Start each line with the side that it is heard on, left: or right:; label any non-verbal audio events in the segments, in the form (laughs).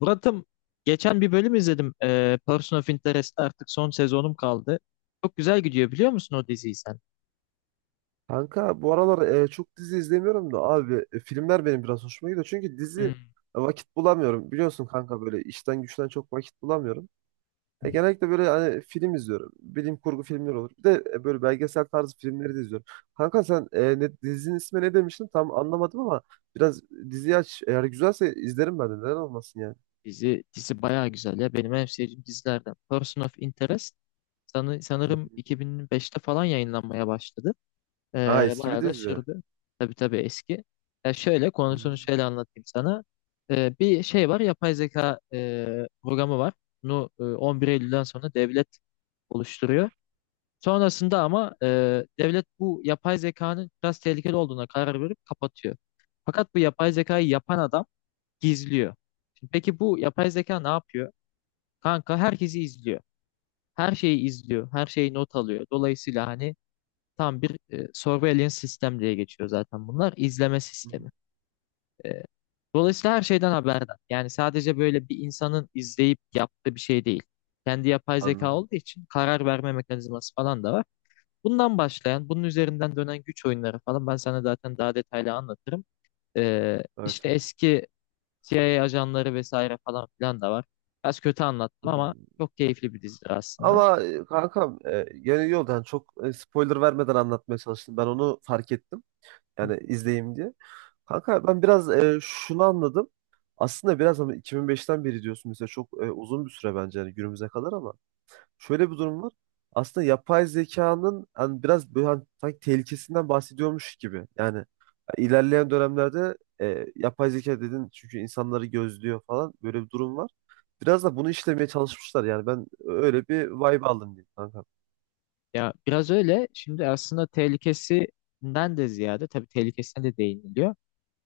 left: Murat'ım geçen bir bölüm izledim. Person of Interest'te artık son sezonum kaldı. Çok güzel gidiyor biliyor musun o diziyi sen?
right: Kanka bu aralar çok dizi izlemiyorum da abi filmler benim biraz hoşuma gidiyor. Çünkü dizi
left: Hmm.
right: vakit bulamıyorum. Biliyorsun kanka böyle işten güçten çok vakit bulamıyorum. Genellikle böyle hani film izliyorum. Bilim kurgu filmleri olur. Bir de böyle belgesel tarzı filmleri de izliyorum. Kanka sen dizinin ismi ne demiştin? Tam anlamadım ama biraz diziyi aç. Eğer güzelse izlerim ben de. Neden olmasın yani?
left: Dizi bayağı güzel ya. Benim en sevdiğim dizilerden. Person of Interest sanı-
right: Hı
left: sanırım
right: hı.
left: 2005'te falan yayınlanmaya başladı.
right: Ha eski bir
left: Bayağı da
right: dizi. Hı
left: sürdü. Tabii tabii eski. Ya şöyle
right: hı.
left: konusunu şöyle anlatayım sana. Bir şey var yapay zeka programı var. Bunu 11 Eylül'den sonra devlet oluşturuyor. Sonrasında ama devlet bu yapay zekanın biraz tehlikeli olduğuna karar verip kapatıyor. Fakat bu yapay zekayı yapan adam gizliyor. Şimdi peki bu yapay zeka ne yapıyor? Kanka herkesi izliyor. Her şeyi izliyor. Her şeyi not alıyor. Dolayısıyla hani tam bir surveillance sistem diye geçiyor zaten bunlar. İzleme
right: Hı hı.
left: sistemi. E, Dolayısıyla her şeyden haberdar. Yani sadece böyle bir insanın izleyip yaptığı bir şey değil. Kendi yapay zeka
right: Anladım.
left: olduğu için karar verme mekanizması falan da var. Bundan başlayan, bunun üzerinden dönen güç oyunları falan ben sana zaten daha detaylı anlatırım.
right: Evet,
left: İşte
right: evet.
left: eski CIA ajanları vesaire falan filan da var. Biraz kötü
right: Hı.
left: anlattım ama çok keyifli bir dizidir aslında.
right: Ama kankam yani yok yani çok spoiler vermeden anlatmaya çalıştım. Ben onu fark ettim.
left: Hı.
right: Yani izleyeyim diye. Kanka ben biraz şunu anladım. Aslında biraz ama 2005'ten beri diyorsun mesela çok uzun bir süre bence yani günümüze kadar ama şöyle bir durum var. Aslında yapay zekanın hani biraz böyle hani sanki tehlikesinden bahsediyormuş gibi. Yani ilerleyen dönemlerde yapay zeka dedin çünkü insanları gözlüyor falan böyle bir durum var. Biraz da bunu işlemeye çalışmışlar. Yani ben öyle bir vibe aldım diyeyim kankam.
left: Ya biraz öyle. Şimdi aslında tehlikesinden de ziyade tabii tehlikesine de değiniliyor.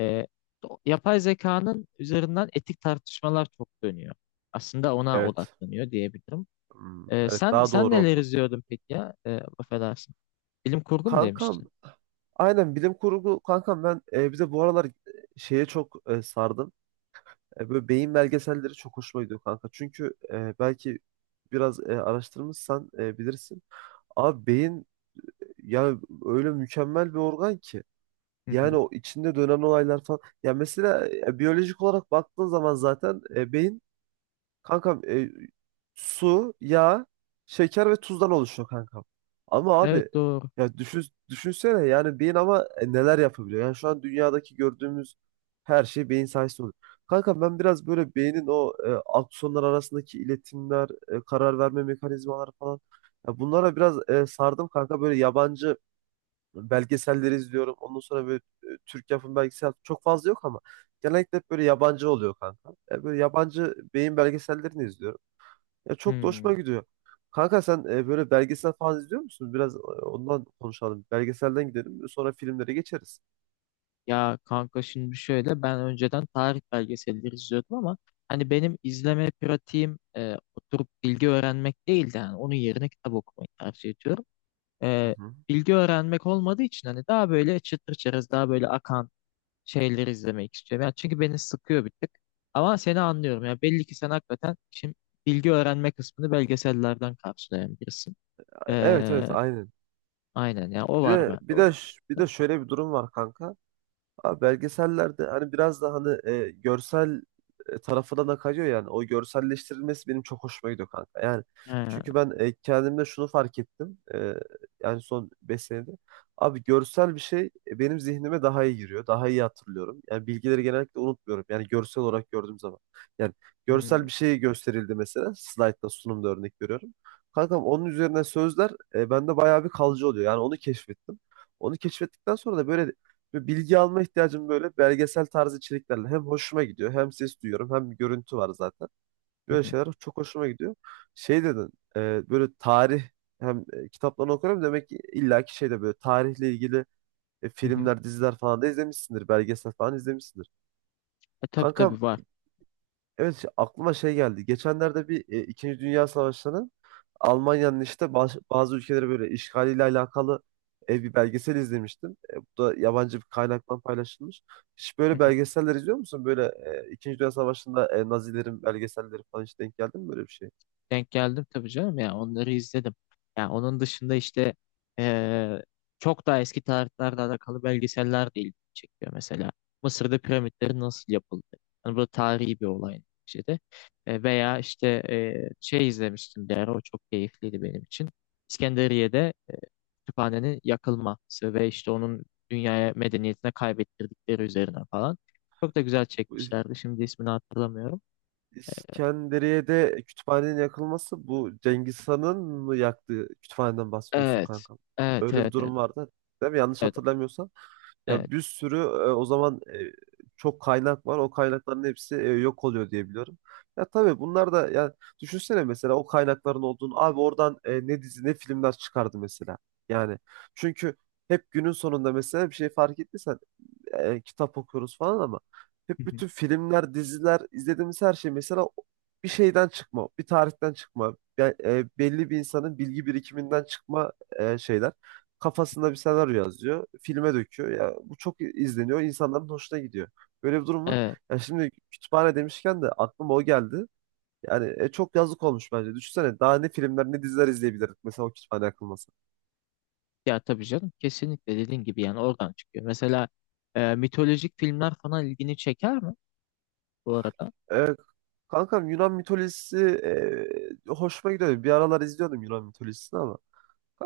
left: Ee, Yapay zekanın üzerinden etik tartışmalar çok dönüyor. Aslında ona
right: Evet.
left: odaklanıyor diyebilirim.
right: Hmm, evet
left: Sen
right: daha
left: sen
right: doğru
left: neler
right: oldu.
left: izliyordun peki ya? Affedersin. Bilim kurgu mu
right: Kankam
left: demiştin?
right: aynen bilim kurgu kankam ben bize bu aralar şeye çok sardım. Böyle beyin belgeselleri çok hoşuma gidiyor kanka. Çünkü belki biraz araştırmışsan bilirsin. Abi beyin yani öyle mükemmel bir organ ki.
left: Hı
right: Yani
left: hı.
right: o içinde dönen olaylar falan. Ya mesela biyolojik olarak baktığın zaman zaten beyin kankam, su, yağ, şeker ve tuzdan oluşuyor kankam. Ama abi
left: Evet doğru.
right: ya düşünsene yani beyin ama neler yapabiliyor. Yani şu an dünyadaki gördüğümüz her şey beyin sayesinde oluyor. Kankam ben biraz böyle beynin o aksonlar arasındaki iletimler, karar verme mekanizmaları falan ya bunlara biraz sardım kanka böyle yabancı belgeselleri izliyorum. Ondan sonra böyle Türk yapım belgesel çok fazla yok ama genellikle hep böyle yabancı oluyor kanka. Ya böyle yabancı beyin belgesellerini izliyorum. Ya çok da
left: Hmm.
right: hoşuma gidiyor. Kanka sen böyle belgesel falan izliyor musun? Biraz ondan konuşalım. Belgeselden gidelim. Sonra filmlere geçeriz.
left: Ya kanka şimdi şöyle ben önceden tarih belgeselleri izliyordum ama hani benim izleme pratiğim oturup bilgi öğrenmek değildi. Yani onun yerine kitap okumayı tercih ediyorum.
right: Hı
left: E,
right: hı.
left: Bilgi öğrenmek olmadığı için hani daha böyle çıtır çerez daha böyle akan şeyleri izlemek istiyorum. Yani çünkü beni sıkıyor bir tık. Ama seni anlıyorum. Ya belli ki sen hakikaten şimdi bilgi öğrenme kısmını belgesellerden karşılayan birisin.
right: Evet, evet,
left: E,
right: aynen.
left: aynen ya o
right: Bir
left: var
right: de
left: bende
right: bir de
left: onun
right: ş- bir
left: dışında.
right: de şöyle bir durum var kanka. Abi belgesellerde hani biraz da hani görsel tarafına da kayıyor yani. O görselleştirilmesi benim çok hoşuma gidiyor kanka. Yani
left: He,
right: çünkü ben kendimde şunu fark ettim. Yani son 5 senede. Abi görsel bir şey benim zihnime daha iyi giriyor. Daha iyi hatırlıyorum. Yani bilgileri genellikle unutmuyorum. Yani görsel olarak gördüğüm zaman. Yani
left: hmm,
right: görsel bir şey gösterildi mesela. Slide'da sunumda örnek veriyorum. Kankam onun üzerine sözler bende bayağı bir kalıcı oluyor. Yani onu keşfettim. Onu keşfettikten sonra da böyle ve bilgi alma ihtiyacım böyle belgesel tarzı içeriklerle hem hoşuma gidiyor hem ses duyuyorum hem bir görüntü var zaten.
left: hı
right: Böyle
left: hı,
right: şeyler çok hoşuma gidiyor. Şey dedin böyle tarih hem kitaplarını okuyorum demek ki illaki şeyde böyle tarihle ilgili
left: hı hı.
right: filmler diziler falan da izlemişsindir belgesel falan izlemişsindir.
left: Tabii
right: Kankam
left: tabii var.
right: evet aklıma şey geldi. Geçenlerde bir İkinci Dünya Savaşı'nın Almanya'nın işte bazı ülkeleri böyle işgaliyle alakalı bir belgesel izlemiştim. Bu da yabancı bir kaynaktan paylaşılmış. Hiç
left: (laughs) Hı
right: böyle
left: hı.
right: belgeseller izliyor musun? Böyle İkinci Dünya Savaşı'nda Nazilerin belgeselleri falan hiç denk geldi mi böyle bir
left: Denk geldim tabii canım ya onları izledim. Ya onun dışında işte eee, çok daha eski tarihlerle alakalı belgeseller de ilgimi çekiyor mesela. Mısır'da piramitlerin nasıl yapıldı? Hani bu tarihi bir olay şeyde. Veya işte şey izlemiştim bir ara o çok keyifliydi benim için. İskenderiye'de kütüphanenin yakılması ve işte onun dünyaya medeniyetine kaybettirdikleri üzerine falan. Çok da güzel
right: şey?
left: çekmişlerdi. Şimdi ismini hatırlamıyorum. E,
right: İskenderiye'de kütüphanenin yakılması bu Cengiz Han'ın mı yaktığı kütüphaneden bahsediyorsun
left: Evet.
right: kankam.
left: Evet,
right: Öyle bir
left: evet, evet.
right: durum vardı değil mi? Yanlış
left: Evet,
right: hatırlamıyorsam. Ya
left: evet,
right: bir sürü o zaman çok kaynak var. O kaynakların hepsi yok oluyor diye biliyorum. Ya tabii bunlar da ya düşünsene mesela o kaynakların olduğunu abi oradan ne dizi ne filmler çıkardı mesela. Yani çünkü hep günün sonunda mesela bir şey fark ettiysen kitap okuyoruz falan ama
left: hı
right: hep
left: hı,
right: bütün filmler, diziler, izlediğimiz her şey mesela bir şeyden çıkma, bir tarihten çıkma, belli bir insanın bilgi birikiminden çıkma şeyler. Kafasında bir senaryo yazıyor, filme döküyor. Ya bu çok izleniyor, insanların hoşuna gidiyor. Böyle bir durum var.
left: evet.
right: Ya şimdi kütüphane demişken de aklıma o geldi. Yani çok yazık olmuş bence. Düşünsene daha ne filmler ne diziler izleyebilirdik mesela o kütüphane akılması.
left: Ya tabii canım kesinlikle dediğin gibi yani oradan çıkıyor. Mesela mitolojik filmler falan ilgini çeker mi bu arada?
right: Kankam Yunan mitolojisi hoşuma gidiyordu. Bir aralar izliyordum Yunan mitolojisini ama.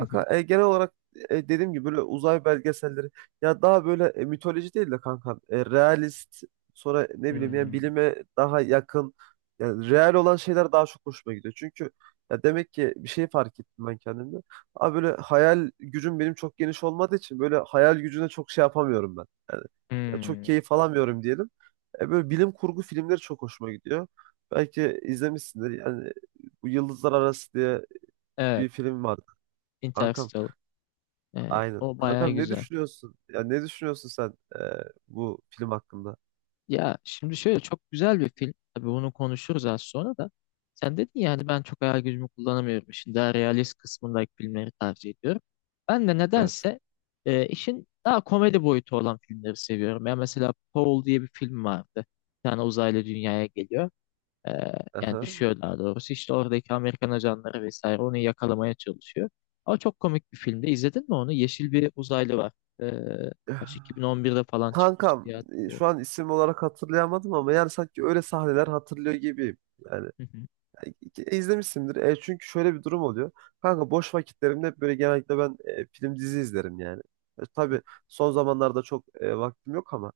left: Hı hı.
right: genel olarak dediğim gibi böyle uzay belgeselleri ya daha böyle mitoloji değil de kankam realist sonra ne bileyim yani
left: Hmm,
right: bilime daha yakın yani real olan şeyler daha çok hoşuma gidiyor. Çünkü ya demek ki bir şey fark ettim ben kendimde. Abi böyle hayal gücüm benim çok geniş olmadığı için böyle hayal gücüne çok şey yapamıyorum ben. Yani ya çok
left: hmm,
right: keyif alamıyorum diyelim. Böyle bilim kurgu filmleri çok hoşuma gidiyor. Belki izlemişsindir. Yani bu Yıldızlar Arası diye
left: Evet,
right: bir film vardı. Kankam,
left: Interstellar.
right: aynen.
left: O bayağı
right: Kankam ne
left: güzel.
right: düşünüyorsun? Ya ne düşünüyorsun sen e, bu film hakkında?
left: Ya şimdi şöyle çok güzel bir film. Tabii bunu konuşuruz az sonra da. Sen dedin ya hani ben çok hayal gücümü kullanamıyorum. Şimdi daha realist kısmındaki filmleri tercih ediyorum. Ben de
right: Evet.
left: nedense işin daha komedi boyutu olan filmleri seviyorum. Ya mesela Paul diye bir film vardı. Bir tane uzaylı dünyaya geliyor. E, Yani
right: Aha.
left: düşüyor daha doğrusu. İşte oradaki Amerikan ajanları vesaire onu yakalamaya çalışıyor. Ama çok komik bir filmde. İzledin mi onu? Yeşil bir uzaylı var. E, kaç, 2011'de falan çıkmış
right: Kankam,
left: diye hatırlıyorum.
right: şu an isim olarak hatırlayamadım ama yani sanki öyle sahneler hatırlıyor gibiyim. Yani
left: Hı hı.
right: izlemişsindir. Çünkü şöyle bir durum oluyor. Kanka boş vakitlerimde hep böyle genellikle ben film dizi izlerim yani. Tabii son zamanlarda çok vaktim yok ama.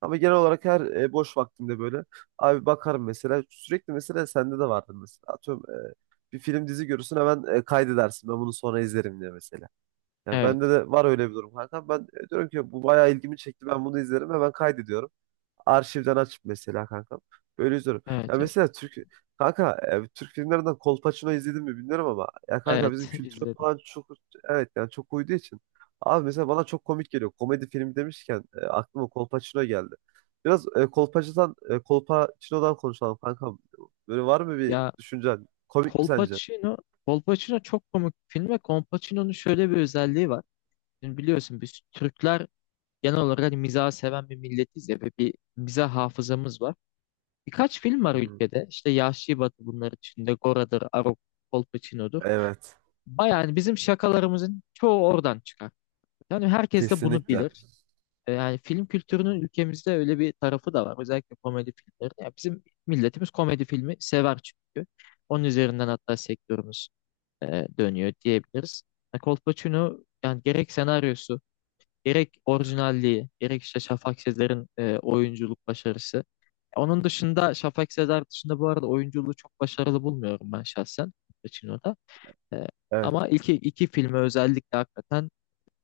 right: Ama genel olarak her boş vaktimde böyle abi bakarım mesela. Sürekli mesela sende de vardır mesela. Atıyorum bir film dizi görürsün hemen kaydedersin. Ben bunu sonra izlerim diye mesela. Yani
left: Evet.
right: bende de var öyle bir durum kanka. Ben diyorum ki bu bayağı ilgimi çekti. Ben bunu izlerim hemen kaydediyorum. Arşivden açıp mesela kanka. Böyle izliyorum. Ya
left: Evet, evet,
right: mesela Türk kanka Türk filmlerinden Kolpaçino izledim mi bilmiyorum ama ya kanka bizim
left: Evet,
right: kültüre
left: izledim.
right: falan çok evet yani çok uyduğu için. Abi mesela bana çok komik geliyor. Komedi filmi demişken aklıma Kolpaçino geldi. Biraz Kolpaçino'dan konuşalım kankam. Böyle var mı bir
left: Ya
right: düşüncen? Komik mi sence?
left: Kolpaçino, Kolpaçino çok komik bir film ve Kolpaçino'nun şöyle bir özelliği var. Şimdi biliyorsun biz Türkler genel olarak hani mizahı seven bir milletiz ya ve bir mizah hafızamız var. Birkaç film var
right: Hı hı.
left: ülkede. İşte Yahşi Batı bunlar içinde. Gora'dır, Arok, Kolpaçino'dur.
right: Evet.
left: Bayağı yani bizim şakalarımızın çoğu oradan çıkar. Yani herkes de bunu
right: Kesinlikle.
left: bilir. Yani film kültürünün ülkemizde öyle bir tarafı da var. Özellikle komedi filmleri. Ya bizim milletimiz komedi filmi sever çünkü. Onun üzerinden hatta sektörümüz dönüyor diyebiliriz. Kolpaçino yani gerek senaryosu, gerek orijinalliği, gerek işte Şafak Sezer'in oyunculuk başarısı. Onun dışında Şafak Sezer dışında bu arada oyunculuğu çok başarılı bulmuyorum ben şahsen Kolpaçino'da. E,
right: Evet.
left: ama iki filmi özellikle hakikaten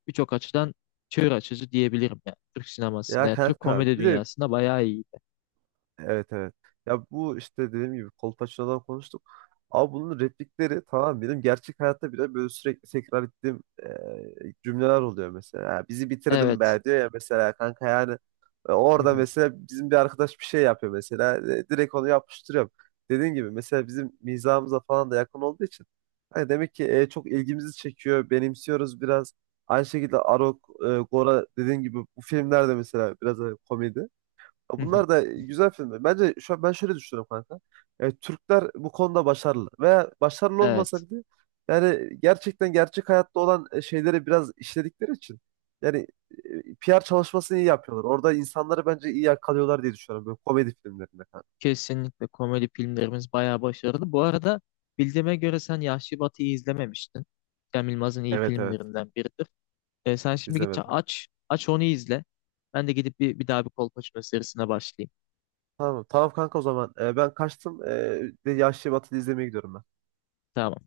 left: birçok açıdan çığır açıcı diyebilirim yani Türk sinemasında.
right: Ya
left: Yani Türk
right: kanka
left: komedi
right: bir de
left: dünyasında bayağı iyi.
right: evet, evet. Ya bu işte dediğim gibi Kolpaçino'dan konuştuk. Ama bunun replikleri tamam benim gerçek hayatta bile böyle sürekli tekrar ettiğim cümleler oluyor mesela. Ya bizi bitirdin
left: Evet.
right: be diyor ya mesela kanka yani
left: Hı
right: orada
left: hı.
right: mesela bizim bir arkadaş bir şey yapıyor mesela direkt onu yapıştırıyorum. Dediğim gibi mesela bizim mizahımıza falan da yakın olduğu için hani demek ki çok ilgimizi çekiyor, benimsiyoruz biraz. Aynı şekilde Arok, Gora dediğim gibi bu filmlerde mesela biraz komedi. Ya
left: Hı hı.
right: bunlar da güzel filmler. Bence şu an ben şöyle düşünüyorum kanka. Türkler bu konuda başarılı. Veya başarılı olmasa
left: Evet.
right: bile yani gerçek hayatta olan şeyleri biraz işledikleri için yani PR çalışmasını iyi yapıyorlar. Orada insanları bence iyi yakalıyorlar diye düşünüyorum böyle komedi filmlerinde kanka.
left: Kesinlikle komedi filmlerimiz bayağı başarılı. Bu arada bildiğime göre sen Yahşi Batı'yı izlememiştin. Cem Yılmaz'ın iyi
right: Evet, evet,
left: filmlerinden biridir. Sen şimdi git
right: izlemedim.
left: aç aç onu izle. Ben de gidip bir daha bir Kolpaçino serisine başlayayım.
right: Tamam, tamam kanka o zaman. Ben kaçtım. Bir de Yahşi Batı'yı izlemeye gidiyorum ben.
left: Tamam.